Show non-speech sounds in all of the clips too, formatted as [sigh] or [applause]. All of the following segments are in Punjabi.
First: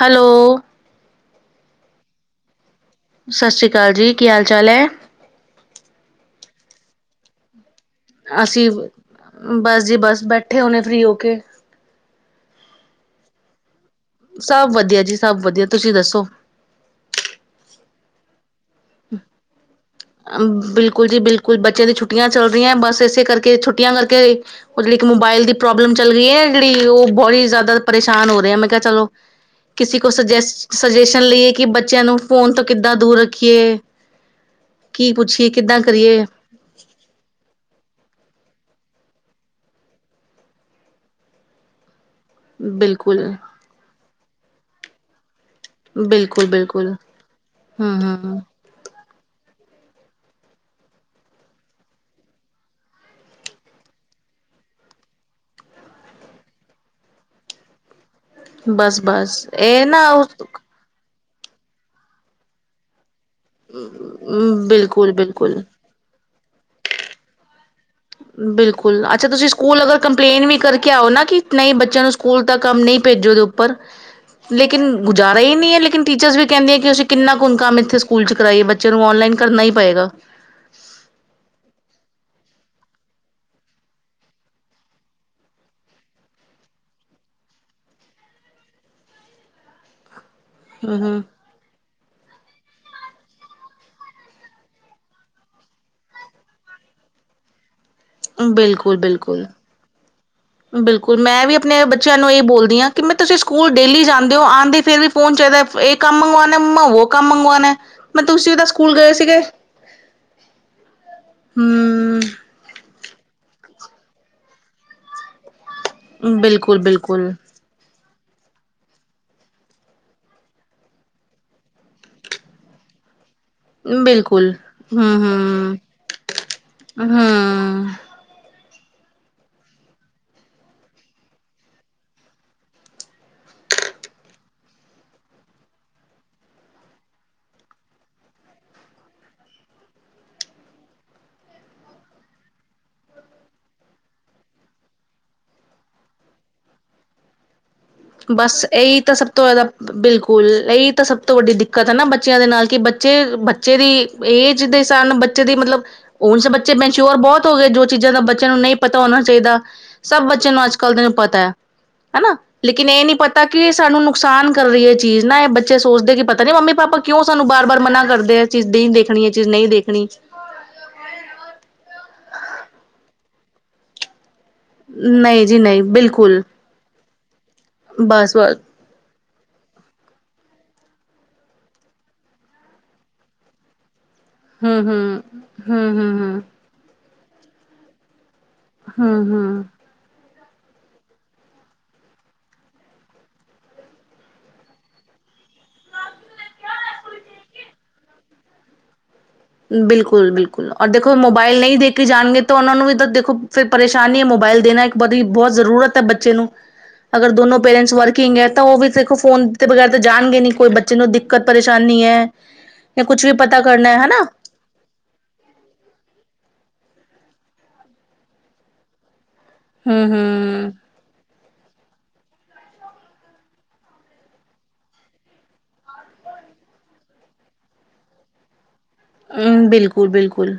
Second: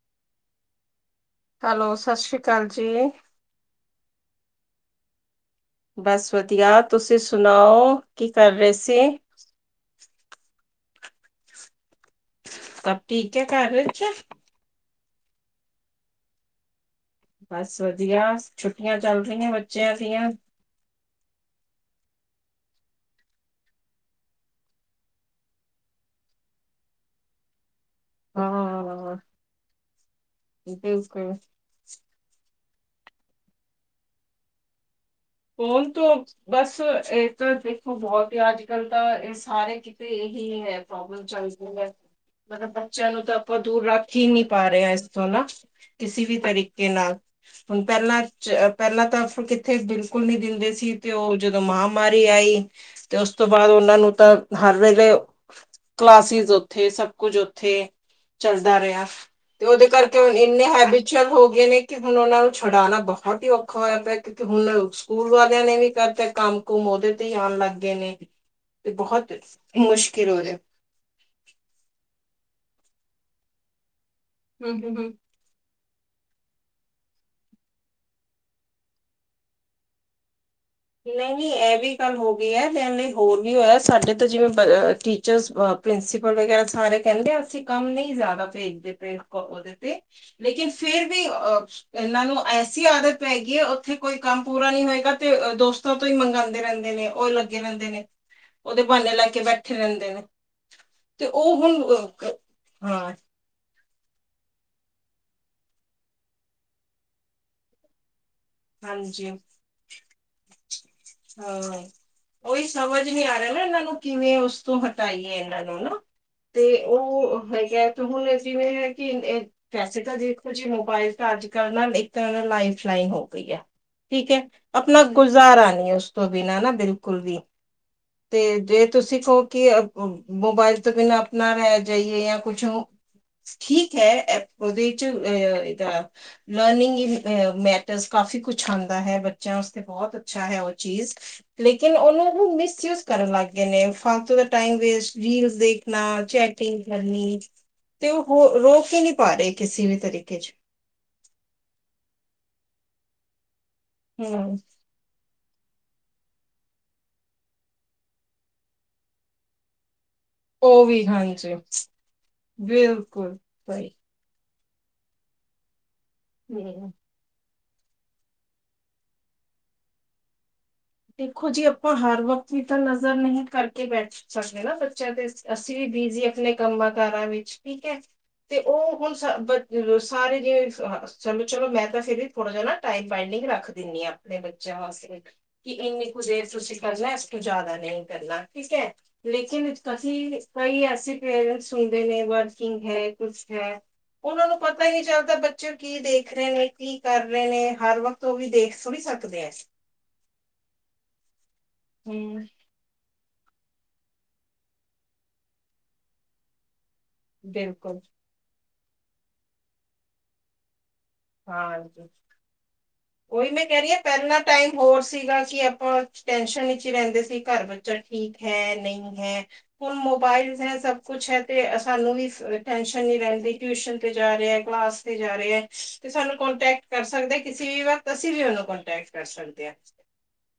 ਹੈਲੋ, ਹੈਲੋ ਸਤਿ ਸ਼੍ਰੀ ਅਕਾਲ ਜੀ। ਸਤਿ ਸ਼੍ਰੀ ਅਕਾਲ ਜੀ ਕੀ ਹਾਲ ਚਾਲ ਐ? ਬਸ ਵਧੀਆ ਤੁਸੀਂ ਸੁਣਾਓ? ਕੀ ਕਰ ਅਸੀਂ ਰਹੇ ਸੀ? ਬਸ ਜੀ ਬਸ ਬੈਠੇ ਹੋਣੇ ਫ੍ਰਰੀ ਹੋ ਕੇ। ਸਭ ਠੀਕ ਹੈ ਘਰ ਵਿੱਚ। ਸਭ ਵਧੀਆ ਜੀ ਸਭ ਵਧੀਆ ਤੁਸੀਂ ਦੱਸੋ? ਬਸ ਵਧੀਆ ਛੁੱਟੀਆਂ ਚੱਲ ਰਹੀਆਂ ਬੱਚਿਆਂ ਦੀਆਂ। ਬਿਲਕੁਲ ਜੀ ਬਿਲਕੁਲ ਬੱਚਿਆਂ ਦੀ ਛੁੱਟੀਆਂ ਚੱਲ ਰਹੀਆਂ ਬਸ ਇਸੇ ਕਰਕੇ ਛੁੱਟੀਆਂ ਕਰਕੇ ਉਹ ਜਿਹੜੀ ਇੱਕ ਮੋਬਾਇਲ ਦੀ ਪ੍ਰੋਬਲਮ ਚੱਲ ਗਈ ਐ ਜਿਹੜੀ ਉਹ ਬਹੁਤ ਜ਼ਿਆਦਾ ਪਰੇਸ਼ਾਨ ਹੋ ਰਿਹਾ ਮੈਂ ਕਿਹਾ ਚਲੋ ਹਾਂ, ਕਿਸੇ ਕੋਲ ਸੁਜੈਸ਼ਨ ਬਿਲਕੁਲ। ਲਈਏ ਕਿ ਬੱਚਿਆਂ ਨੂੰ ਫ਼ੋਨ ਤੋਂ ਕਿੱਦਾਂ ਦੂਰ ਰੱਖੀਏ। ਕੀ ਪੁੱਛੀਏ! ਕਿੱਦਾਂ ਉਹਣ ਕਰੀਏ? ਤੂੰ। ਬਸ ਇਹ ਤਾਂ ਦੇਖੋ ਬਹੁਤ ਹੀ ਅੱਜ ਕੱਲ ਤਾਂ ਇਹ ਸਾਰੇ ਕਿਤੇ ਇਹੀ ਹੈ ਪ੍ਰੋਬਲਮ। ਚਦੀ ਮਤਲਬ ਬੱਚਿਆਂ ਨੂੰ ਬਿਲਕੁਲ, ਤਾਂ ਆਪਾਂ ਦੂਰ ਰੱਖ ਹੀ ਨਹੀਂ ਪਾ ਰਹੇ ਹ ਇਸ ਤੋਂ ਨਾ। ਕਿਸੇ ਵੀ ਬਿਲਕੁਲ, ਤਰੀਕੇ ਬਿਲਕੁਲ। ਨਾਲ ਹੁਣ ਹੂੰ, ਪਹਿਲਾਂ ਚ ਹੂੰ, ਪਹਿਲਾਂ ਤਾਂ ਫ ਕਿੱਥੇ ਬਿਲ ਸਕੂਨੀ ਦਿਲ ਦੇ ਸੀ ਤੇ ਉਹ ਜਦੋਂ ਮਹਾਂਮਾਰੀ ਆਈ। ਤੇ ਉਸ ਤੋਂ ਬਾਅਦ ਉਹਨਾਂ ਨੂੰ ਤਾਂ ਹਰ ਵੇਲੇ ਕਲਾਸਿਸ ਉੱਥੇ ਸਭ ਕੁਝ ਉੱਥੇ। ਚੱਲਦਾ ਬਸ, ਰਿਹਾ ਬਸ ਤੇ ਇਹ ਉਹਦੇ ਕਰਕੇ ਹੁ ਨਾ ਇੰਨੇ ਹੈਬ ਚਲ ਹੋ ਗਏ ਨੇ ਕਿ ਹੁਣ ਉਹਨਾਂ ਨੂੰ ਛਡਉਣਾ ਬਹੁਤ ਹੀ ਔਖਾ ਹੋਇਆ ਪਿਆ ਕਿਉਂਕਿ ਹੁਣ ਬਿਲਕੁਲ ਸਕੂਲ ਬਿਲਕੁਲ ਵਾਲਿਆਂ ਵੀ ਕਰਦੇ ਕੰਮ ਕੁਮ ਉਹਦੇ ਤੇ ਹੀ ਆਉਣ ਲੱਗ ਗਏ ਨੇ। ਤੇ ਬਿਲਕੁਲ ਅੱਛਾ ਬਹੁਤ ਤੁਸੀਂ ਸਕੂਲ ਅਗਰ ਮੁਸ਼ਕਿਲ ਹੋ ਕੰਪਲੇਂਨ ਰਿਹਾ। ਵੀ ਕਰ ਕਿਹਾ ਉਹ ਨਾ ਕਿ ਨਹੀਂ ਬੱਚਿਆਂ ਨੂੰ ਸਕੂਲ ਤ ਕੰਮ ਨਹੀਂ ਭੇਜੋ ਉਹਦੇ ਉੱਪਰ ਲੇਕਿਨ ਹੂੰ-ਹੂੰ, ਹੂੰ। ਗੁਜਾਰ। ਵਹੀ ਨ ਨਹੀਂ ਹੈ ਲੇਕਨ ਟੀਚਰਸ ਵੀ ਕਹਿੰਦੇ ਕਿ ਅਸੀਂ ਕਿੰਨਾ ਕੁ ਕੰਮ ਇੱਥੇ ਸਕੂਲ ਚ ਕਰਵਾਈਏ ਬੱਚੇ ਨੂੰ ਔਨਲਾਈਨ ਕਰਨਾ ਹੀ ਪਏਗਾ। ਨਹੀਂ ਨਹੀਂ ਇਹ ਵੀ ਗੱਲ ਹੋ ਗਈ ਹੈ ਲੈਣ ਲਈ ਹੋਰ ਵੀ ਹੋਇਆ ਸਾਡੇ ਤਾਂ ਜਿਵੇਂ ਟੀਚਰਸ ਪ੍ਰਿੰਸੀਪਲ ਵਗੈਰਾ ਸਾਰੇ ਕਹਿੰਦੇ ਆ ਅਸੀਂ ਕੰਮ ਨਹੀਂ ਜ਼ਿਆਦਾ ਭੇਜਦੇ ਪਏ ਉਹਦੇ ਤੇ। ਲੇਕਿਨ ਫੇਰ ਹਮ ਵੀ ਅ ਇਹਨਾਂ ਨੂੰ ਐਸੀ ਆਦਤ ਪਏਗੀ ਹੈ ਉੱਥੇ ਕੋਈ ਕੰਮ ਪੂਰਾ ਨਹੀਂ ਹੋਏਗਾ ਤੇ ਦੋਸਤਾਂ ਤੋਂ ਹੀ ਮੰਗਵਾਉਂਦੇ ਰਹਿੰਦੇ ਨੇ ਉਹ ਲੱਗੇ ਰਹਿੰਦੇ ਨੇ ਹਮ ਉਹਦੇ ਬਿਲਕੁਲ ਬਹਾਨੇ ਲੈ ਕੇ ਬਿਲਕੁਲ ਬੈਠੇ ਰਹਿੰਦੇ ਨੇ। ਬਿਲਕੁਲ ਤੇ ਮੈਂ ਵੀ ਉਹ ਆਪਣੇ ਹੁਣ ਬੱਚਿਆਂ ਨੂੰ ਅਹ, ਇਹਹੀ ਬੋਲਦੀ ਹਾਂ ਕਿ ਮੈਂ ਤੁਸੀਂ ਸਕੂਲ ਡੇਲੀ ਜਾਂਦੇ ਹੋ ਆਂਦੇ ਫਿਰ ਵੀ ਫੋਨ ਚਾਹੀਦਾ ਇਹ ਕੰਮ ਮੰਗਵਾਉਣਾ ਮਮਾ ਕੰਮ। ਮੰਗਵਾਉਣਾ ਮੈਂ ਤੁਸੀਂ ਦੱਸ ਹਾਂਜੀ ਹਾਂ। ਹਮ ਓਈ ਸਮਝ ਨੀ ਆ ਰਿਹਾ ਨਾ ਇਹਨਾਂ ਨੂੰ ਕਿਵੇਂ ਉਸ ਤੋਂ ਹਟਾਈਏ ਇਹਨਾਂ ਨੂੰ ਨਾ। ਤੇ ਬਿਲਕੁਲ ਬਿਲਕੁਲ ਉਹ ਹੈਗਾ ਤੇ ਹੁਣ ਜਿਵੇਂ ਹੈ ਕਿ ਵੈਸੇ ਤਾਂ ਦੇਖੋ ਜੀ ਮੋਬਾਇਲ ਤਾਂ ਅੱਜ ਕਲ੍ਹ ਨਾ ਇੱਕ ਤਰ੍ਹਾਂ ਨਾਲ ਲਾਈਫ ਲਾਈਨ ਹੋ ਗਈ ਹੈ। ਠੀਕ ਹੈ ਬਿਲਕੁਲ ਆਪਣਾ ਹਮ ਗੁਜ਼ਾਰਾ ਹਮ ਨਹੀਂ ਉਸ ਤੋਂ ਬਿਨਾਂ ਨਾ ਬਿਲਕੁਲ ਵੀ। ਹੂੰ ਤੇ ਜੇ ਤੁਸੀਂ ਕਹੋ ਕਿ ਮੋਬਾਇਲ ਤੋਂ ਬਿਨਾਂ ਆਪਣਾ ਰਹਿ ਜਾਈਏ ਜਾਂ ਕੁਛ ਠੀਕ ਹੈ ਏ ਉਹਦੇ ਚ ਇਹਦਾ ਲਰਨਿੰਗ ਇਨ ਮੈ ਕਾਫੀ ਕੁਛ ਆਂਦਾ ਹੈ ਬੱਚਿਆਂ ਵਸਤੇ ਬਹੁਤ ਅੱਛਾ ਹੈ ਉਹ ਚੀਜ਼। ਲੇਕਿਨ ਉਹਨਾਂ ਨੂੰ ਮਿਸਯੂਜ ਕਰਨ ਲੱਗ ਗਏ ਨੇ ਫਾਲਤੂ ਦਾ ਟਾਈਮ ਵੇਸਟ ਰੀਲ ਦੇ ਨਾਲ ਚੈਟਿੰਗ ਕਰਨੀ। ਤੇ ਉਹ ਹੋ ਬਸ ਰੋਕ ਹੀ ਇਹੀ ਨਹੀਂ ਤਾਂ ਸਭ ਪਾ ਤੋਂ ਰਹੇ ਜ਼ਿਆਦਾ ਕਿਸੇ ਵੀ ਤਰੀਕੇ ਬਿਲਕੁਲ ਚ ਇਹੀ ਤਾਂ ਸਭ ਤੋਂ ਵੱਡੀ ਦਿੱ ਕਤਾ ਨਾ ਬੱਚਿਆਂ ਦੇ ਨਾਲ ਕਿ ਬੱਚੇ ਬੱਚੇ ਦੀ ਹਮ ਏਜ ਦੇ ਸਨ ਬੱਚੇ ਦੀ ਮਤਲਬ ਹੁਣ ਬੱਚੇ ਮਨਚੋਰ ਬਹੁਤ ਹੋ ਗਏ ਜੋ ਚੀਜ਼ਾਂ ਦਾ ਬੱਚਿਆਂ ਨੂੰ ਨਹੀਂ ਪਤਾ ਹੋਣਾ ਚਾਹੀਦਾ ਸਭ ਬੱਚੇ ਬੱਚੇ ਨੂੰ ਅੱਜ ਉਹ ਕੱਲ੍ਹ ਵੀ ਤੈਨੂੰ ਪਤਾ ਹੈ ਹਾਂਜੀ ਹਨਾ। ਲੇਕਿਨ ਇਹ ਨੀ ਬਿਲਕੁਲ ਪਤਾ ਕਿ ਸਹੀ ਸਾਨੂੰ ਨੁਕਸਾਨ ਕਰ ਰਹੀ ਇਹ ਚੀਜ਼ ਨਾ ਇਹ ਬੱਚੇ ਸੋਚਦੇ ਕਿ ਪਤਾ ਨੀ ਮੰਮੀ ਹਮ ਪਾਪਾ ਕਿਉਂ ਸਾਨੂੰ ਬਾਰ ਬਾਰ ਮਨਾ ਕਰਦੇ ਆ ਚੀਜ਼ ਨਹੀਂ ਦੇਖਣੀ ਇਹ ਚੀਜ਼ ਨਹੀਂ ਦੇਖਣੀ। ਦੇਖੋ ਜੀ ਆਪਾਂ ਹਰ ਵਕਤ ਵੀ ਤਾਂ ਨਜ਼ਰ ਨਹੀਂ ਕਰਕੇ ਬੈ ਸਾਡੇ ਨਾ ਬੱਚਿਆਂ ਤੇ ਨਹੀਂ ਜੀ ਅਸੀਂ ਨਹੀਂ ਵੀ ਬਿਜ਼ੀ ਬਿਲਕੁਲ ਆਪਣੇ ਕੰਮਾਂ ਕਾਰਾਂ ਵਿੱਚ ਠੀਕ ਹੈ ਬਸ ਬਸ ਤੇ ਉਹ ਹੁਣ ਸ ਸਾਰੇ ਜ ਚਲੋ ਮੈਂ ਤਾਂ ਫਿਰ ਵੀ ਥੋੜ੍ਹਾ ਜਿ ਟਾਈਮ ਬਾਈੰਡਿੰਗ ਰੱਖ ਦਿੰਦੀ ਹਾਂ। ਦੇ ਹੂੰ ਬੱਚਿਆਂ ਵਾਸਤੇ ਹੂੰ ਕਿ ਹੂੰ ਇੰਨੀ ਹੂੰ ਹੂੰ ਕੁਝਰ ਤੁਸੀਂ ਕਰਨਾ ਇਸ ਕਿ ਜ਼ਿਆਦਾ ਨਹੀਂ ਕਰਨਾ। ਠੀਕ ਹੈ ਹੂੰ ਹੂੰ ਲੇਕਿਨ ਅਸੀ ਕਈ ਐਸੇ ਪੇਰੈਂਟਸ ਹੁੰਦੇ ਨੇ ਵਰਕਿੰਗ ਹੈ ਕੁਛ ਹੈ। ਉਹਨਾਂ ਨੂੰ ਪਤਾ ਹੀ ਨਹੀਂ ਚੱਲਦਾ ਬੱਚੇ ਕੀ ਦੇਖ ਰਹੇ ਨੇ ਕੀ ਕਰ ਰਹੇ ਨੇ ਹਰ ਵਕਤ ਓ ਵੀ ਦੇਖ ਥੋੜੀ ਸਕਦੇ ਆ। ਬਿਲਕੁਲ ਬਿਲਕੁਲ ਔਰ ਦੇਖੋ ਮੋਬਾਇਲ ਨਹੀਂ ਦੇਖੇ ਨਈ ਜਾਣਗੇ ਹਮ ਤਾਂ ਉਹਨਾਂ ਨੂੰ ਵੀ ਤਾਂ ਦੇਖੋ ਫਿਰ ਪਰੇਸ਼ਾਨੀ ਹੈ ਮੋਬਾਇਲ ਦੇਣਾ ਇੱਕ ਬੜੀ ਬਹੁਤ ਜ਼ਰੂਰਤ ਹੈ ਬੱਚੇ ਨੂੰ। ਅਗਰ ਦੋਨੋ ਬਿਲਕੁਲ ਪੇਰੈਂਟਸ ਵਰਕਿੰਗ ਹੈ ਤਾਂ ਉਹ ਵੀ ਦੇਖੋ ਫੋਨ ਦੇ ਬਗੈਰ ਤਾਂ ਜਾਣਗੇ ਨੀ ਕੋਈ ਬੱਚੇ ਨੂੰ ਘਰ ਪਰੇਸ਼ਾਨੀ ਹਾਂਜੀ ਹੈ ਜਾਂ ਕੁੱਛ ਵੀ ਉਹੀ ਪਤਾ ਮੈਂ ਕਹਿ ਕਰਨਾ ਰਹੀ ਹਾਂ ਹੈ ਹਨਾ। ਪਹਿਲਾਂ ਟਾਈਮ ਹੋਰ ਸੀਗਾ ਕਿ ਆਪਾਂ ਟੈਨਸ਼ਨ ਚ ਰਹਿੰਦੇ ਸੀ ਘਰ ਬੱਚਾ ਠੀਕ ਹੈ ਨਹੀਂ ਹੈ ਹੁਣ ਹੂੰ ਮੋਬਾਈਲ ਹੂੰ ਹੈ ਸਭ ਕੁਛ ਹੈ ਤੇ ਸਾਨੂੰ ਵੀ ਟੈਨਸ਼ਨ ਨੀ ਰਹਿੰਦੀ ਟਿਊਸ਼ਨ ਤੇ ਜਾ ਰਿਹਾ ਹੈ ਕਲਾਸ ਤੇ ਜਾ ਰਿਹਾ ਹੈ ਤੇ ਸਾਨੂੰ ਕੋਂਟੈਕਟ ਕਰ ਸਕਦੇ ਕਿਸੇ ਵੀ ਵਕਤ ਅਸੀਂ ਵੀ ਉਹਨੂੰ ਕੋਂਟੈਕਟ ਕਰ ਸਕਦੇ ਹੂੰ ਹਾਂ ਬਿਲਕੁਲ ਬਿਲਕੁਲ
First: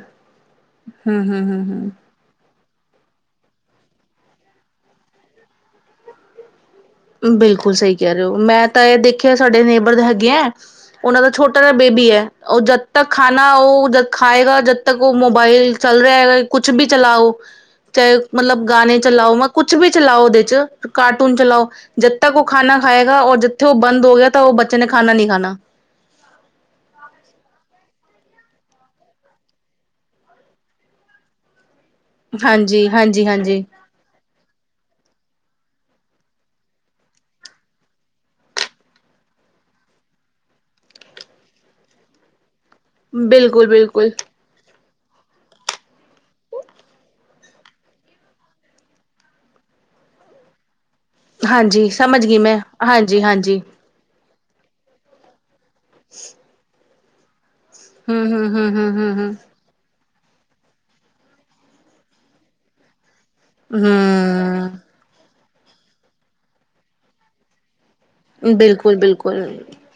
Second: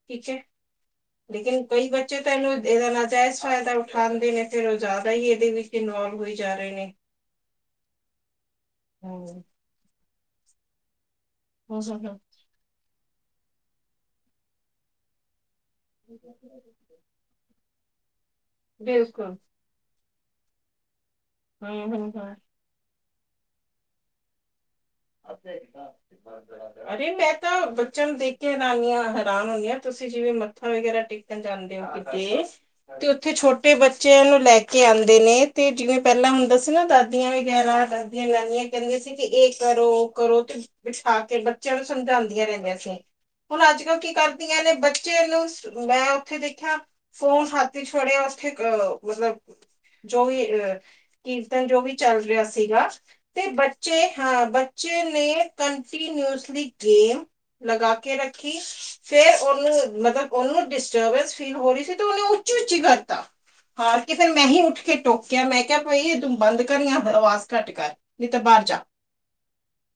ਹੂੰ ਹੂੰ ਹੂੰ ਜੀ ਤੈਨੂੰ ਇਹਦਾ ਨਾਜਾਇਜ਼ ਫਾਇਦਾ ਉਠਾਂਦੇ ਨੇ ਫਿਰ ਉਹ ਜ਼ਿਆਦਾ ਹੀ ਇਹਦੇ ਵਿੱਚ ਇਨਵਲਵ ਹੋਈ ਜਾ ਰਹੇ ਨੇ ਬਿਲਕੁਲ ਸਹੀ ਕਹਿ ਰਹੇ ਹੋ ਮੈਂ ਤਾਂ ਇਹ ਹਮ ਦੇਖਿਆ ਸਾਡੇ ਨੇਬਰ ਹੈਗੇ ਹੈ ਉਹਨਾਂ ਦਾ ਛੋਟਾ ਹਮ ਹਮ ਬੇਬੀ ਹਮ। ਹੈ ਉਹ ਜਦ ਤੱਕ ਖਾਣਾ ਉਹ ਖਾਏਗਾ ਜਦ ਤੱਕ ਉਹ ਮੋਬਾਈਲ ਚੱਲ ਰਿਹਾ ਹੈਗਾ ਕੁੱਛ ਵੀ ਚਲਾਓ ਚਾਹੇ ਮਤਲਬ ਗਾਣੇ ਚਲਾਓ ਬਿਲਕੁਲ ਮ ਕੁਛ ਵੀ ਚਲਾਓ ਉਹਦੇ ਚ ਕਾਰਟੂਨ ਚਲਾਓ ਹਮ ਹਮ ਜਦ ਹਮ ਤੱਕ ਉਹ ਖਾਣਾ ਖਾਏਗਾ ਔਰ ਜਿੱਥੇ ਉਹ ਬੰਦ ਹੋ ਗਿਆ ਤਾਂ ਉਹ ਬੱਚੇ ਨੇ ਖਾਣਾ ਨਹੀਂ ਖਾਣਾ ਆ ਕੜਾ ਹਾਂਜੀ ਮੈਂ ਤਾਂ ਬੱਚਿਆਂ ਨੂੰ ਦੇਖ ਕੇ ਹੈਰਾਨ ਹਾਂ ਹੈਰਾਨ ਹੁੰਦੀ ਹ ਤੁਸੀਂ ਜਿਵੇਂ ਮੱਥਾ ਵਗੈਰਾ ਟੇਕਣ ਜਾਂਦੇ ਹੋ ਹਾਂਜੀ ਤੁਸੀਂ ਹਾਂਜੀ ਉੱਥੇ ਹਾਂਜੀ ਛੋਟੇ ਬੱਚੇ ਬੱਚਯਾ ਨੂੰ ਲੈ ਕੇ ਆਂਦੇ ਨੇ ਤੇ ਜਿਵੇਂ ਪੈਲਾਂ ਹੁੰਦਾ ਸੀ ਨਾ ਦਾਦੀਆਂ ਵਗੈਰਾ ਦਾਦੀਆਂ, ਨਾਨੀਆਂ ਕੈਂਦਿਯਾਂ ਸੀ ਕਿ ਏ ਕਰੋ, ਕਰੋ ਤੇ ਬਿਠਾ ਕੇ ਬੱਚੇਆ ਨੂੰ ਸਮਝਾਂਦੀਆਂ ਰੈਂਦੀਆਂ ਸੀ, ਹੁਨ ਬਿਲਕੁਲ ਅੱਜ-ਕੱਲ ਬਿਲਕੁਲ ਕੀ ਕਰ ਕਈਆਂ ਦੇ ਬੱਚੇਆ ਨੂੰ ਮੈਂ ਓਥੇ ਦੇਖਯਾ ਫੋਨ ਹੱਥ ਇੱਚ ਫੜਿਆ ਓਥੇ ਅ ਮਤਲਬ, ਜੋ ਵੀ ਅ ਕੀਰਤਨ ਜੋ ਹਾਂਜੀ ਵੀ ਚੱਲ ਸਮਝ ਗਈ ਰਿਆ ਮੈਂ ਸੀਗਾ, ਹਾਂਜੀ ਤੇ ਹਾਂਜੀ ਬ ਬੱਚੇ, ਹਾ, ਬੱਚੇ ਨੇ ਕੰੰਟੀਨਊਜਲੀ ਗੇਮ ਲਗਾ ਕੇ ਹਮ ਹਮ ਰੱਖੀ, ਹਮ ਹਮ ਹਮ ਫੇਰ ਹਮ ਓਨੂੰ ਮਤਬ ਉਹਨੂੰ ਡਿਸਟਰਬੈਸ ਫੀਲ ਹੋ ਰਹੀ ਸੀ ਤੇ ਉਹਨੇ ਉੱਚੀ ਉੱਚੀ ਕਰਤਾ ਹਾਰ ਕੇ ਫਿਰ ਮੈਂ ਹੀ ਉੱਠ ਹਮ ਕੇ ਟੋਕਿਆ ਮੈਂ ਕਿਹਾ ਭਾਈ ਇਹ ਤੂੰ ਬੰਦ ਕਰ ਜਾਂ ਆਵਾਜ਼ ਘੱਟ ਕਰ ਤਾਂ ਬਾਹਰ ਜਾ ਬਿਲਕੁਲ ਬਿਲਕੁਲ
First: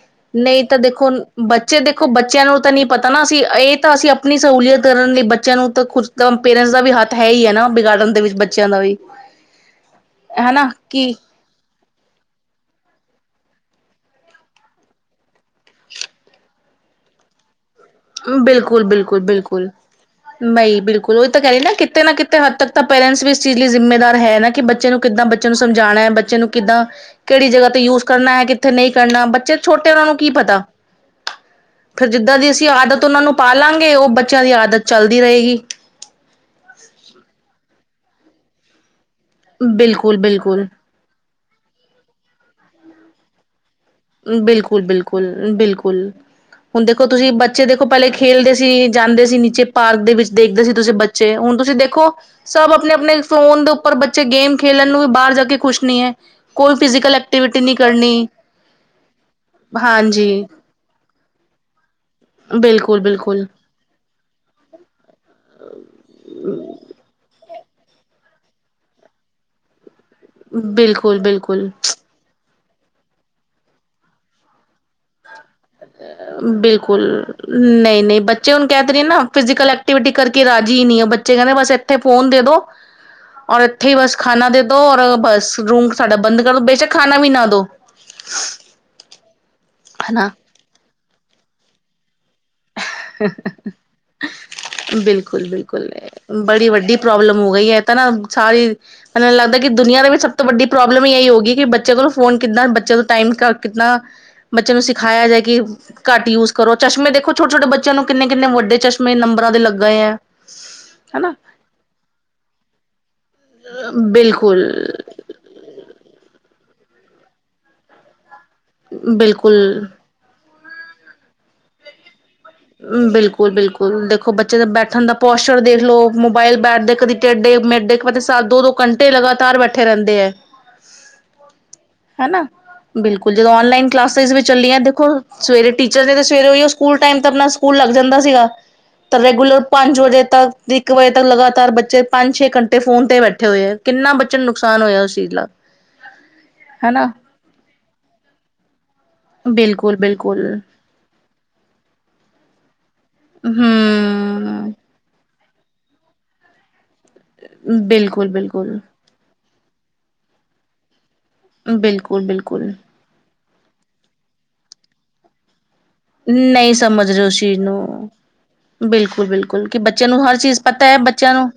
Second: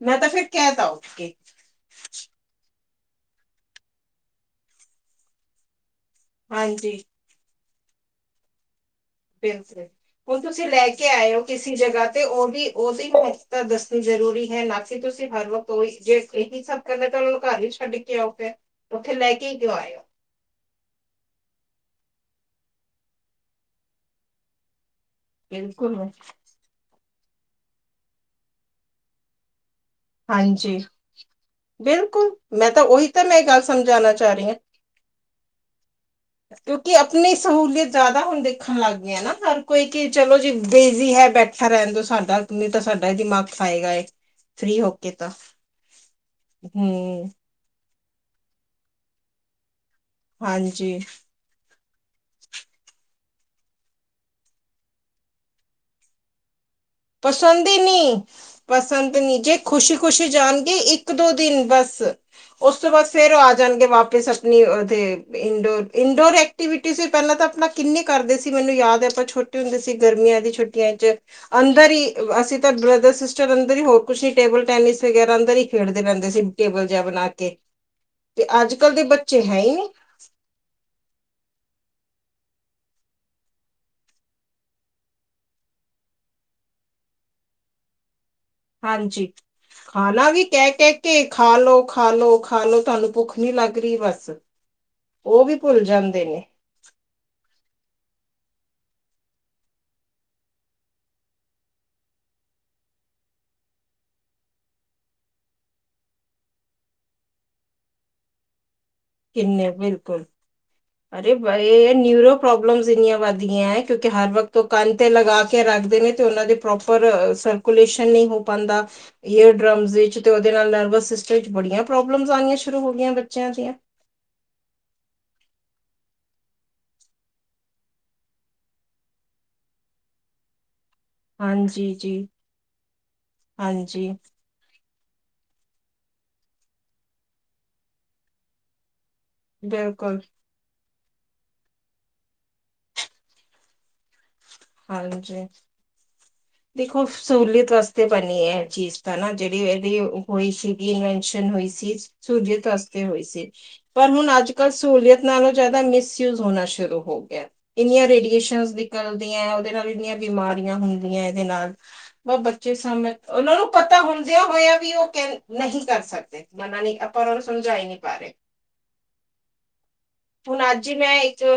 ਮੈਂ ਫਿਰ ਨਹੀਂ ਕਹਿ ਤਾਂ ਤਾ ਉੱਠ ਦੇਖੋ ਕੇ ਬ ਬੱਚੇ ਦੇਖੋ ਬੱਚਿਆਂ ਨੂੰ ਤਾਂ ਨਹੀਂ ਪਤਾ ਨਾ ਅਸੀਂ ਇਹ ਤਾਂ ਅਸੀਂ ਆਪਣੀ ਸਹੂਲੀਅਤ ਕਰਨ ਲਈ ਬੱਚਿਆਂ ਨੂੰ ਤਾਂ ਕੁ ਪੇਰੈਂਟਸ ਦਾ ਵੀ ਹਾਂਜੀ ਹੱਥ ਹੈ ਹੀ ਹੈ ਨਾ ਬਗਾਰਨ ਦੇ ਵਿੱਚ ਬੱਚਿਆਂ ਦਾ ਵੀ ਬਿਲਕੁਲ ਹੁਣ ਤੁਸੀਂ ਹਨਾ ਲੈ ਕੇ ਕਿ ਆਇਓ ਕਿਸੇ ਜਗ੍ਹਾ ਤੇ ਉਹ ਵੀ ਉਹਸੀ ਮੁਤਾ ਦੱਸਣੀ ਜ਼ਰੂਰੀ ਹੈ ਨਾ ਕਿ ਤੁਸੀਂ ਹਰ ਵਕਤ ਜੇ ਇਹੀ ਸਭ ਕਹਿੰਦੇ ਚਲੋ ਘਰ ਹੀ ਛੱਡ ਆਨੇ ਬਿਲਕੁਲ ਬਿਲਕੁਲ ਬਿਲਕੁਲ ਬਈ ਬਿਲਕੁਲ ਉਹ ਇਹ ਤਾਂ ਕਹਿ ਰਹੀ ਨਾ ਕਿਤੇ ਨਾ ਕਿਤੇ ਹੱਦ ਤੱਕ ਤਾਂ ਪੇਰੈਂਟਸ ਵੀ ਇਸ ਚੀਜ਼ ਲਈ ਜ਼ਿੰਮੇਦਾਰ ਹੈ ਨਾ ਕਿ ਬੱਚੇ ਨੂੰ ਕਿੱਦਾ ਬੱਚੇ ਨੂੰ ਬਿਲਕੁਲ ਸਮਝਾਨਾ ਬੱਚੇ ਨੂੰ ਕਿੱਦਾਂ ਕੇੜੀ ਜਗਾ ਤੇ ਯੂਜ ਕਰਨਾ, ਕਿੱਥੇ ਨਈ ਕਰਨਾ ਬੱਚੇ ਛੋਟੇ ਓਨਾਂ ਨੂੰ ਕੀ ਪਤਾ ਹਾਂਜੀ ਫੇਰ ਬਿਲਕੁਲ ਜਿੱਦਾ ਦੀ ਅਸੀ ਮੈਂ ਤਾਂ ਆਦਤ ਉਹੀ ਓਨਾਂ ਤਾਂ ਨੂੰ ਮੈਂ ਇਹ ਗੱਲ ਪਾਲਾਂਗੇ ਓ ਸਮਝਾਉਣਾ ਚਾਹ ਬੱਚਾ ਦੀ [unintelligible] ਚੱਲਦੀ ਰਏਗੀ ਕਿਉਕਿ ਆਪਨੀ ਸਹੂਲੀਅਤ ਜਾਦਾ ਹੁਨ ਦੇਖਨ ਲੱਗ ਗਿਐਂ, ਹਰ ਕੋਈ ਕਿ ਬਿਲਕੁਲ ਚਲੋ ਜੀੇ ਬਿਲਕੁਲ [unintelligible] ਵੀ ਹੈ ਬੈਠਾ ਰੈਨ ਦੋ, ਸਾਡਾ ਨਈ ਤਾ ਸਾਡਾ ਈ ਦਿਮਾਗ ਖਾਏਗਾ ਏ। ਬਿਲਕੁਲ, ਬਿਲਕੁਲ, ਬਿਲਕੁਲ ਹੁਨ ਦੇਖੋ ਹਮ ਤੁਸੀ ਬ ਬੱਚੇ ਦੇਖੋ ਪੈਲੇ ਖੇਲਦੇ ਸੀ, ਜਾਂਦੇ ਸੀ ਨੀਚੇ ਪਾਰਕ ਦੇ ਵਿੱਚ ਦੇਖਦੇ ਸੀ ਤੁਸੀ ਹਾਂਜੀ ਬੱਚੇ, ਹੁਨ ਤੁਸੀ ਦੇਖੋ ਸਬ ਅਪਨੇ-ਅਪਨੇ ਫੋਨ ਦੇ ਉੱਪਰ ਬੱਚੇ ਗੇਮ ਖੇਲਨ ਨੂੰ ਵੀ ਬਾਰ ਜਾ ਕੇ ਖੁਸ਼ ਨੀ ਐ। ਕੋਈ ਫਿਜ਼ੀਕਲ ਐਕਟੀਵਿਟੀ ਪਸੰਦ ਨੀ ਹੀ ਨਹੀਂ ਕਰਨੀ ਪਸੰਦ ਨੀ, ਜੇ ਖੁਸ਼ੀ-ਖੁਸ਼ੀ ਹਾਂਜੀ, ਜਾਨਗੇ ਇੱਕ-ਦੋ ਦਿਨ ਬਸ, ਓਸ ਤੋ ਬਿਲਕੁਲ, ਬਾਦ ਫੇਰ ਆ ਬਿਲਕੁਲ। ਆ ਜਾਨਗੇ ਵਾਪਿਸ ਅਪਨੀ ਉਥੇ ਇੰਡੋਰ, ਇੰਡੋਰ ਐਕਟੀਵਿਟੀਜ ਪੈਲਾ ਤਾ ਆਪਨਾ ਕਿੰਨੇ ਕਰਦੇ ਸੀ ਮੈਨੂੰ ਯਾਦ ਐ ਆਪਾ ਛੋਟੇ ਹੁੰਦੇ ਸੀ ਗਰਮੀਆਂ ਦੀ ਛੁੱਟੀਆਂ ਇੱਚ ਬਿਲਕੁਲ, ਬਿਲਕੁਲ, ਅੰਦਰ ਈ ਅਸੀ ਤੇ ਬ੍ਰਦਰ-ਸਿਸਟਰ ਅੰਦਰ ਈ ਹੋਰ ਕੁਛ ਨੀ ਟੇਬਲ-ਟੈਨਿਸ ਵਗੈਰਾ ਅੰਦਰ ਈ ਬਿਲਕੁਲ, ਨਈ, ਨਈ ਬੱਚੇ ਹੁਨ ਅੱਜ ਕੈ ਕੱਲ ਤੇ ਰਿਆ ਦੇ ਨਾ ਬੱਚੇ ਹੈ ਫਿਜਿਕਲ ਹੀ ਨਹੀਂ ਐਕਟੀਵਿਟੀ ਕਰ ਕੇ ਰਾਜੀ ਈ ਨੀ ਐ, ਬੱਚੇ ਕੈਂਦੇ ਬੱਸ ਐਥੇ ਫੋਨ ਦੇ ਦੋ ਔਰ ਐਥੇ ਈ ਬੱਸ ਖਾਨਾ ਦੇ ਦੋ ਔਰ ਬੱਸ ਰੂਮ ਸਾਡਾ ਬੰਦ ਕਰਦੋ ਬੇਸ਼ਕ ਖਾਨਾ ਵੀ ਨਾ ਦੋ ਹਾਂਜੀ, ਖਾਨਾ ਹਨਾ। ਵੀ ਕੈ-ਕੈ ਕੇ, ਖਾ ਲੋ, ਖਾ ਲੋ ਖਾ ਲੋ ਤੁਆਨੂੰ ਭੁੱਖ ਨੀ ਲੱਗ ਰੀ ਬੱਸ ਓ ਬਿਲਕੁਲ ਵੀ ਭੁੱਲ ਬਿਲਕੁਲ ਜਾਂਦੇ ਨੇ। ਬੜੀ ਵੱਡੀ ਪ੍ਰੋਬਲਮ ਹੋਗੀ ਐ, ਤਾ ਨਾ ਸਾਰੀ ਮੈਨੈੂ ਲੱਗਦੈ ਕਿ ਦੁਨਿਆ ਦੇ ਵਿੱਚ ਸਭ ਤੋ ਵੱਡੀ ਪ੍ਰੋਬਲਮ ਏਈ ਹੋ ਗੀ ਕਿ ਬੱਚੇ ਕੋਲੋ ਫੋਨ ਕਿੱਦਾ, ਬੱਚੇ ਤੋ ਟਾਈਮ ਕ ਕਿਤਨਾ ਬੱਚਿਆ ਨੂੰ ਸਿਖਾਇਆ ਜਾਏ ਕਿ ਘੱਟ ਯੂਜ ਕਰੋ, ਚਸ਼ਮੇ ਦੇਖੋ ਛੋਟੇ-ਛੋਟੇ ਬਚ ਬੱਚਿਆ ਨੂੰ ਕਿੰਨੇ-ਕਿੰਨੇ ਵੱਡੇ ਚਸ਼ਮੇ ਨੰਬਰਾਂ ਦੇ ਲੱਗ ਗਏ ਐ। ਅਰੇ ਵਾਏ ਨਿਊਰੋ ਪ੍ਰੋਬਲਮਸ ਇੰਨੀਆਂ ਵੱਧ ਗਿਆਂ, ਕਿਉਕਿ ਹਰ ਵਕਤ ਓ ਬਿਲਕੁਲ ਕਨ ਤੇ ਲਗਾ ਕੇ ਰੱਖ ਦੇਨੇ, ਤੇ ਓਨਾਂ ਦੇ ਪ੍ਰੋਪਰ ਸਰਕੂਲੇਸ਼ਨ ਨਈ ਹੋ ਪਾਂਦਾ, ਈਅਰ ਬਿਲਕੁਲ ਡਰਮਸ ਵਿੱਚ ਤੇ ਓਦੇ ਨਾਲ ਨਰਵਸ ਸਿਸ ਵਿੱਚ ਬੜੀਆਂ ਪ੍ਰੋਬਲਮਸ ਆਨੀਆਂ ਸ਼ੁਰੂ ਹੋ ਗਿਆਂ ਬੱਚਿਆ ਬਿਲਕੁਲ ਦੀਆਂ ਬਿਲਕੁਲ ਦੇਖੋ ਬਚ ਬੱਚਯਾ ਦਾ ਬੈਠਨ ਦਾ ਪੋਸ਼ਚਰ ਦੇਖ ਲੋ, ਮੋਬਾਇਲ ਬੈਠਦੇ ਕਦੀ ਟੇਡੇ-ਮੇਡੇ, ਕਦੇ [unintelligible] ਦੋ-ਦੋ ਘੰਟੇ ਲਗਾ ਤਾਰ ਬੈਠੇ ਰਹਿੰਦੇ ਹੈ। [inaudible] ਜੀ ਹਨਾ ਬਿਲਕੁਲ, ਜਦੋਂ ਉਨ ਲਾਈਨ ਹਾਂਜੀ ਕਲਾਸ ਵਿਚ ਚੱਲੀਆਂ ਦੇਖੋ ਸਵੇਰੇ ਟੀਚਰ ਨੇ ਤੇ ਸਵੇਰੇ ਉਹੀ ਉਹ ਸਕੂਲ ਟਾਈਮ ਤੇ ਆਪਣਾ ਸਕੂਲ ਲੱਗ ਜਾਂਦਾ ਸੀਗਾ। ਤਾਂ ਰੈਗੂਲਰ ਪੰਜ ਬਿਲਕੁਲ ਵਜੇ ਤੱਕ ਇੱਕ ਵਜੇ ਤੱਕ ਲਗਾਤਾਰ ਬੱਚੇ ਪੰਜ ਛੇ ਘੰਟੇ ਫੋਨ ਤੇ ਬੈਠੇ ਹੋਏ ਹੈ। ਕਿਨਾ ਬੱਚਿਆਂ ਨੂੰ ਨੁਕਸਾਨ ਹੋਇਆ ਉਸ ਚੀਜ਼ ਹਾਂਜੀ ਦਾ ਦੇਖੋ ਹਨਾ ਸਹੂਲੀਅਤ ਵਾਸਤੇ ਬਣੀ ਹੈ, ਇਹ ਚੀਜ਼ ਤਾਂ ਜਿਹੜੀ ਇਹ ਬਿਲਕੁਲ ਦੀ ਬਿਲਕੁਲ ਹੋਈ ਸੀ। ਇਨਵੈਸ਼ਨ ਹੋਈ ਸੀ ਸੂਲੀਹਤ ਵਾਸਤੇ ਹੋਈ ਸੀ। ਪਰ ਹੁਣ ਅਜ-ਕਲ ਹਮ ਸਹੂਲੀਅਤ ਨਾਲੋਂ ਜ਼ਿਆਦਾ ਮਿਸਯੂਜ ਹੋਣਾ ਸ਼ੁਰੂ ਹੋਊ। ਇੰਨੀਆਂ ਬਿਲਕੁਲ ਰੇਡੀਏਸ਼ਨ ਬਿਲਕੁਲ ਨਿਕਲਦੀਆਂ ਉਹਦੇ ਨਾਲ ਇੰਨੀਆਂ ਬਿਮਾਰੀਆਂ ਹੁੰਦੀਆਂ। ਦੇ ਨਾਲ ਬਿਲਕੁਲ ਬ ਬਿਲਕੁਲ ਬੱਚੇ [unintelligible] ਓਨਾਂ ਨੂੰ ਪਤਾ ਹੁੰਦਿਆਂ ਹੋਇਆਂ ਵੀ ਓ ਕੈਂ ਨਹੀ ਕਰ ਸਕਦੇ ਨਹੀਂ ਮਨਾ ਨੀ ਸਮਝ ਆਪਾ ਰਹੇ ਓਨਾਂ ਉਸ ਨੂੰ ਚੀਜ਼ ਸਮਝਾ ਈ ਨੀ ਪਾ ਰੇ ਬਿਲਕੁਲ, ਬਿਲਕੁਲ ਕਿ ਬੱਚਿਆ ਨੂੰ ਹਰ ਚੀਜ਼ ਹੁਣ ਅੱਜ ਹੀ ਪਤੈ ਮੈਂ ਬੱਚਯਾ ਇੱਕ ਨੂੰ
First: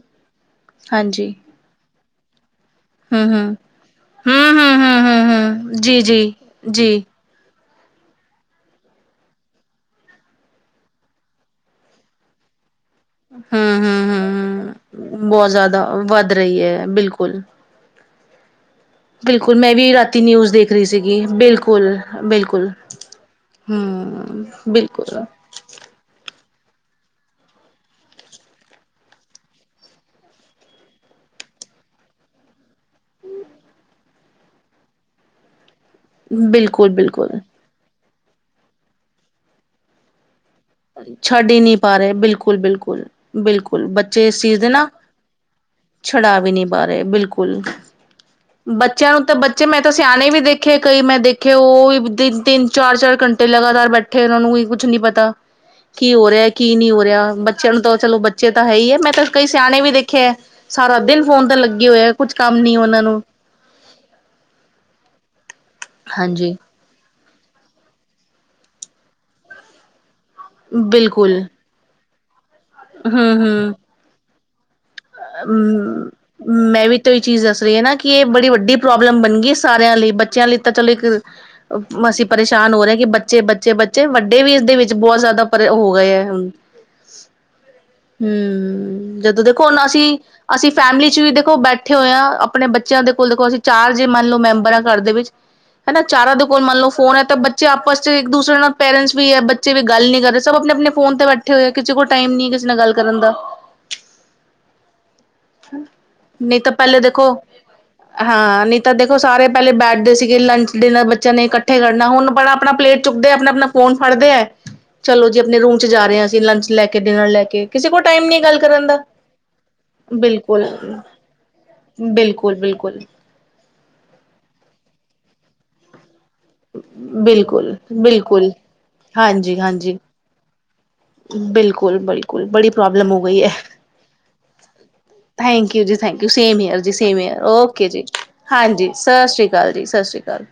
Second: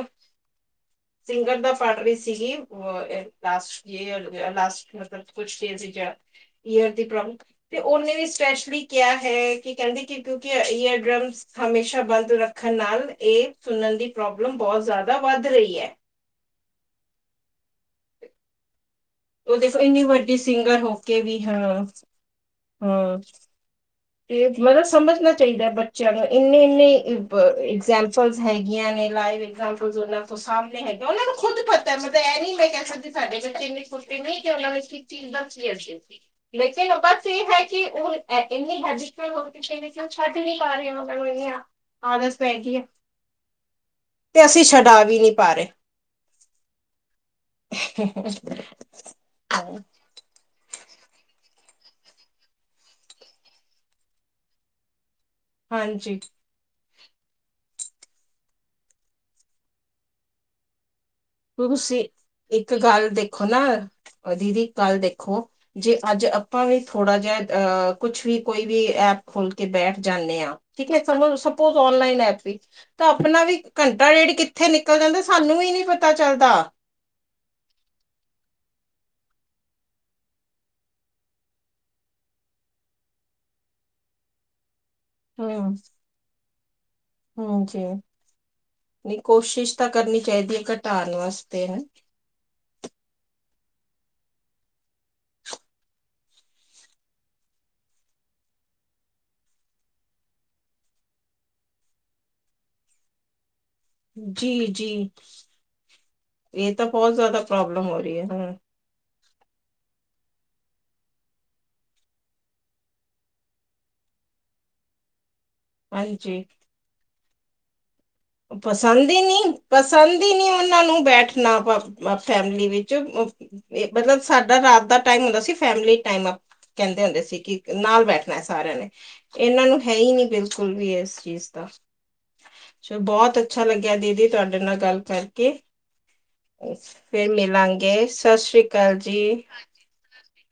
ਹਾਂਜੀ ਸਿੰਗਰ ਦਾ ਪੜ ਰੀ ਸੀਗੀ, ਵ ਏ ਹਮ ਹਮ ਲਾਸਟ ਹੂੰ, [unintelligible] ਹੂੰ, ਲਾਸਟ ਹੂੰ, ਮਤਲਬ ਕੁੱਛ ਹੂੰ, [unintelligible] ਹੂੰ, ਜੀ, ਜੀ, ਈਅਰ ਜੀ, ਦੀ ਪ੍ਰੋਬਲਮ ਤੇ ਓਨੇ ਵੀ ਸਪੈਸ਼ਲੀ ਕੇਆ ਹੈ ਕਿ ਕੈਂਦੇ ਕਿ ਕਿਉਕਿ ਐ ਈਅਰ ਡਰਮਸ ਹਮੇਸ਼ਾ ਬਲਦ ਰੱਖਨ ਨਾਲ ਹੂੰ। [unintelligible] ਹੂੰ, ਦੀ ਪ੍ਰੋਬਲਮ ਹੂੰ, ਬੋਤ ਜਾਦਾ ਹੂੰ। ਵੱਧ ਬਹੁਤ ਰਈ ਜ਼ਿਆਦਾ ਐ। ਵੱਧ ਰਈ ਐ, ਬਿਲਕੁਲ। ਬਿਲਕੁਲ, ਉਹ ਮੈਂ ਦੇਖੋ ਵੀ ਇੰਨੀ ਰਾਤੀ ਵੱਡੀ ਨਿਊਜ਼ ਦੇਖ ਸਿੰਗਰ ਰੀ ਹੋ ਕੇ ਸੀਗੀ ਵੀ ਹਾਂ ਬਿਲਕੁਲ, ਬਿਲਕੁਲ, ਹਾਂ ਹੂੰ ਤੇ ਮੈਂ ਨਾ ਬਿਲਕੁਲ, ਸਮਝਨੈ ਚਾਹੀਦਾ ਬੱਚਿਆਂ ਨੂੰ ਇੰਨੇ-ਇੰਨੇ ਨੇ ਇਗਜੈਂਪਲਸ ਹੈਗੀਆਂ ਨੇ ਲਾਈਵ ਇਗਜਾਮਪਲ ਉਹਨਾਂ ਸਾਹਮਣੇ ਹੈਗੇ, ਉਹਨਾ ਨੂੰ ਖੁਦ ਪਤਾ ਮਤਲਬ ਇਹ ਨੀ ਮੈਂ ਕਹਿ ਸਕਦੀ ਸਾਡੇ ਵਿਚ ਇੰਨੀ ਫੁਰਤੀ ਨਹੀਂ ਤੇ ਉਹਨਾਂ ਵਿਚ ਚਜ਼ ਕਲੀਅਰ ਚੀਜ਼ [unintelligible] ਸੀ ਬਿਲਕੁਲ, ਲੇਕਿਨ ਬਸ ਬਿਲਕੁਲ। ਇਹ ਹੈ, ਕਿ ਉਹ ਇੰਨੀ ਹੈ ਹੋ ਚਾਹੀ। ਉਹ ਛੱਡ ਨਹੀ ਪਾ ਰਹੇ, ਉਹਨਾਂ ਨੂੰ ਛੱਡ ਹੀ ਇੰਨੀਆਂ ਨਹੀ ਪਾਰਹੇ ਆਦਤ ਪੈ ਗਈ ਹੈ ਬਿਲਕੁਲ-ਬਿਲਕੁਲ-ਬਿਲਕੁਲ ਬ ਤੇ ਅਸੀ ਛਡਾ ਵੀ ਨਹੀਂ ਪਾ ਰਹੇ। ਛਡਾ ਵੀ ਨਹੀ ਪਾਰੇ ਬਿਲਕੁਲ ਬੱਚਿਆਂ ਨੂੰ ਤਾਂ ਬ ਜੁ ਮੈ ਤਾਂ ਸਿਆਣੇ ਵੀ ਦੇਖੇ ਕਈ ਮੈ ਦੇਖੇ ਉਹ ਵੀ ਤਿੰਨ-ਤਿੰਨ ਚਾਰ- ਚਾਰ ਘੰਟੇ ਲਗਾਤਾਰ ਬੈਠੇ ਬੱਠੇ ਉਹਨਾਂ ਨੂੰ ਕੋਈ ਕੁੱਛ ਨੀ ਪਤਾ ਹਾਂਜੀ ਕੀ ਹੋ ਰਿਹਾ ਕੀ ਨਹੀ ਹੋ ਰਿਹਾ, ਬੱਚਿਆਂ ਨੂੰ ਤਾਂ ਚਲੋ ਬੱਚੇ ਤਾਂ ਹੈ, ਹੀ ਹੈ, ਮੈ ਤਾਂ ਕਈ ਸਿਆਣੇ ਵੀ ਦੇਖੇ ਹੈ। ਸਾਰਾ ਦਿਨ ਫੋਨ ਤੇ ਲਗੇ ਹੋਇਆ ਕੁਛ ਕਮ ਨੀ ਉਹਨਾਂ ਨੂੰ ਦੇਖਨਾ ਦੀਦੀ ਕੱਲ ਦੇਖੋ, ਜੇ ਅਜ ਹਾਂਜੀ ਆਪਾਂ ਵੀ ਥੋੜਾ ਜਿਹਾ ਅਹ ਕੁਛ ਵੀ ਕੋਈ ਵੀ ਐਪ ਖੋਲ ਕੇ ਬੈਠ ਜਾਂਦੇ ਹਾਂ ਠੀਕ ਹੈ, ਸਾਨੂੰ ਬਿਲਕੁਲ ਸਭ ਬਹੁਤ ਉਨ ਲਾਈਨ ਐਪ ਵੀ ਤਾਂ ਆਪਣਾ ਹਮ ਵੀ ਹਮ ਘੰਟਾ ਡੇਢ ਕਿੱਥੇ ਨਿਕਲ ਜਾਂਦਾ ਸਾਨੂੰ ਵੀ ਨੀ ਪਤਾ ਚੱਲਦਾ ਮੈਂ ਵੀ ਚੀਜ਼ ਦੱਸ ਰਹੀ ਹੈ, ਨਾ ਕਿ ਇਹ ਬੜੀ ਵਡੀ ਪ੍ਰੋਬਲਮ ਬਣ ਗਈ ਸਾਰਿਆਂ ਲਈ ਬੱਚਿਆਂ ਲਈ ਤਾਂ ਚਲੋ ਇਕ ਅਸੀ ਪਰੇਸ਼ਾਨ ਹੋ ਰਹੇ ਹੈ, ਕਿ ਬੱਚੇ- ਬੱਚੇ- ਬੱਚੇ ਵੱਡੇ ਵੀ ਇਸਦੇ ਵਿਚ ਬਹੁਤ ਜਾਇਦਾ ਪਰ ਹਮ ਹੋ ਗਏ ਹ ਹਣ ਹਮ ਜੀ ਹੂੰ ਨਹੀਂ ਜਦੋਂ ਦੇ ਕੋਸ਼ਿਸ਼ ਤਾਂ ਅਸੀ ਕਰਨੀ ਚਾਹੀਦੀ ਹੈ ਅਸੀ ਫੈਮਿਲੀ ਘਟਾਉਣ ਚ ਵੀ ਦੇਖੋ ਵਾਸਤੇ ਹੈ ਬੈਠੇ ਹੋ। ਆਪਣੇ ਬੱਚਿਆਂ ਦੇ ਕੋਲ ਦੇਖੋ ਅਸੀ ਚਾਰ ਜੇ ਮੰਨ ਲਓ ਮੈਬਰ ਹਾਂ ਘਰ ਦੇ ਵਿਚ। ਹਨਾ ਚਾਰਾ ਦੇ ਕੋਲ ਮੰਨ ਲਓ ਫੋਨ ਹੈ ਤੇ ਬੱਚੇ ਆਪਸ ਚ ਇਕ ਦੂਸਰੇ ਨਾਲ ਪੇਰੈਟਸ ਵੀ ਹੈ। ਕਿਸੇ ਵੀ ਗੱਲ ਨੀ ਕਰ ਰਹਾ ਸਭ ਆਪਣੇ ਆਪਣੇ ਫੋਨ ਤੇ ਬੈਠੇ ਹੋਏ ਆ ਕਿਸੇ ਕੋਲ ਟਾਈਮ ਨੀ ਕਿਸੇ ਨਾਲ ਗੱਲ ਕਰਨ ਦਾ। ਜੀ ਜੀ। ਨਹੀ ਤਾਂ ਇਹ ਪਹਿਲੇ ਬਹੁਤ ਦੇਖੋ ਜ਼ਿਆਦਾ ਪ੍ਰੋਬਲਮ ਹੋ ਰਹੀ ਹੈ ਹ ਹਾਂ ਨਹੀ ਤਾਂ ਦੇਖੋ ਸਾਰੇ ਪਹਿਲੇ ਬੈਠਦੇ ਸੀਗੇ ਲੰਚ ਡਿਨਰ ਬੱਚਿਆਂ ਨੇ ਇਕਠੇ ਕਰਨਾ ਹੁਣ ਆਪਣਾ ਆਪਣਾ ਪਲੇਟ ਚੁੱਕਦੇ ਆਪਣਾ ਆਪਣਾ। ਫੋਨ ਫੜਦੇ ਹੈ। ਚਲੋ ਜੀ ਆਪਣੇ ਰੂਮ ਚ ਜਾ ਰਹੇ ਹਾਂ ਹਾਂਜੀ ਅਸੀ ਲੰਚ ਲੈ ਕੇ ਡਿਨਰ ਲੈ ਕੇ। ਕਿਸੇ ਕੋਲ ਟਾਈਮ ਨਹੀ ਗੱਲ ਕਰਨ ਦਾ। ਪਸੰਦ ਹੀ ਨਹੀਂ ਪਸੰਦ ਹੀ ਨੀ ਉਹਨਾਂ ਬਿਲਕੁਲ ਨੂੰ ਬੈਠਣਾ ਬਿਲਕੁਲ ਫੈਮਿਲੀ ਵਿਚ। ਬਿਲਕੁਲ ਮਤਲਬ ਸਾਡਾ ਰਾਤ ਦਾ ਟਾਈਮ ਹੁੰਦਾ ਸੀ ਫੈਮਿਲੀ ਟਾਈਮਪ। ਕਹਿੰਦੇ ਹੁੰਦੇ ਸੀ ਕਿ ਬਿਲਕੁਲ ਨਾਲ ਬੈਠਣਾ ਬਿਲਕੁਲ ਸਾਰਿਆਂ ਨੇ ਹਾਂਜੀ ਇਹਨਾਂ ਨੂੰ ਹੈ ਹਾਂਜੀ ਹੀ ਨਹੀਂ ਬਿਲਕੁਲ ਵੀ ਇਸ। ਚੀਜ਼ ਦਾ ਬਿਲਕੁਲ ਬਿਲਕੁਲ ਬੜੀ ਚਲੋ ਪ੍ਰੋਬਲਮ ਹੋ ਬਹੁਤ ਗਈ ਹੈ ਅੱਛਾ ਲੱਗਿਆ ਦੀਦੀ ਤੁਹਾਡੇ ਨਾਲ ਗੱਲ ਕਰਕੇ ਥੈਂਕ ਯੂ ਜੀ ਥੈਂਕ ਯੂ ਸੇਮ ਈਅਰ ਜੀ ਸੇਮ ਫਿਰ ਈਅਰ ਓਕੇ ਜੀ। ਮਿਲਾਂਗੇ ਸਤਿ ਸ੍ਰੀ ਹਾਂਜੀ ਅਕਾਲ ਸਤਿ ਜੀ ਸ਼੍ਰੀ ਅਕਾਲ ਜੀ ਸਤਿ ਸ਼੍ਰੀ ਅਕਾਲ।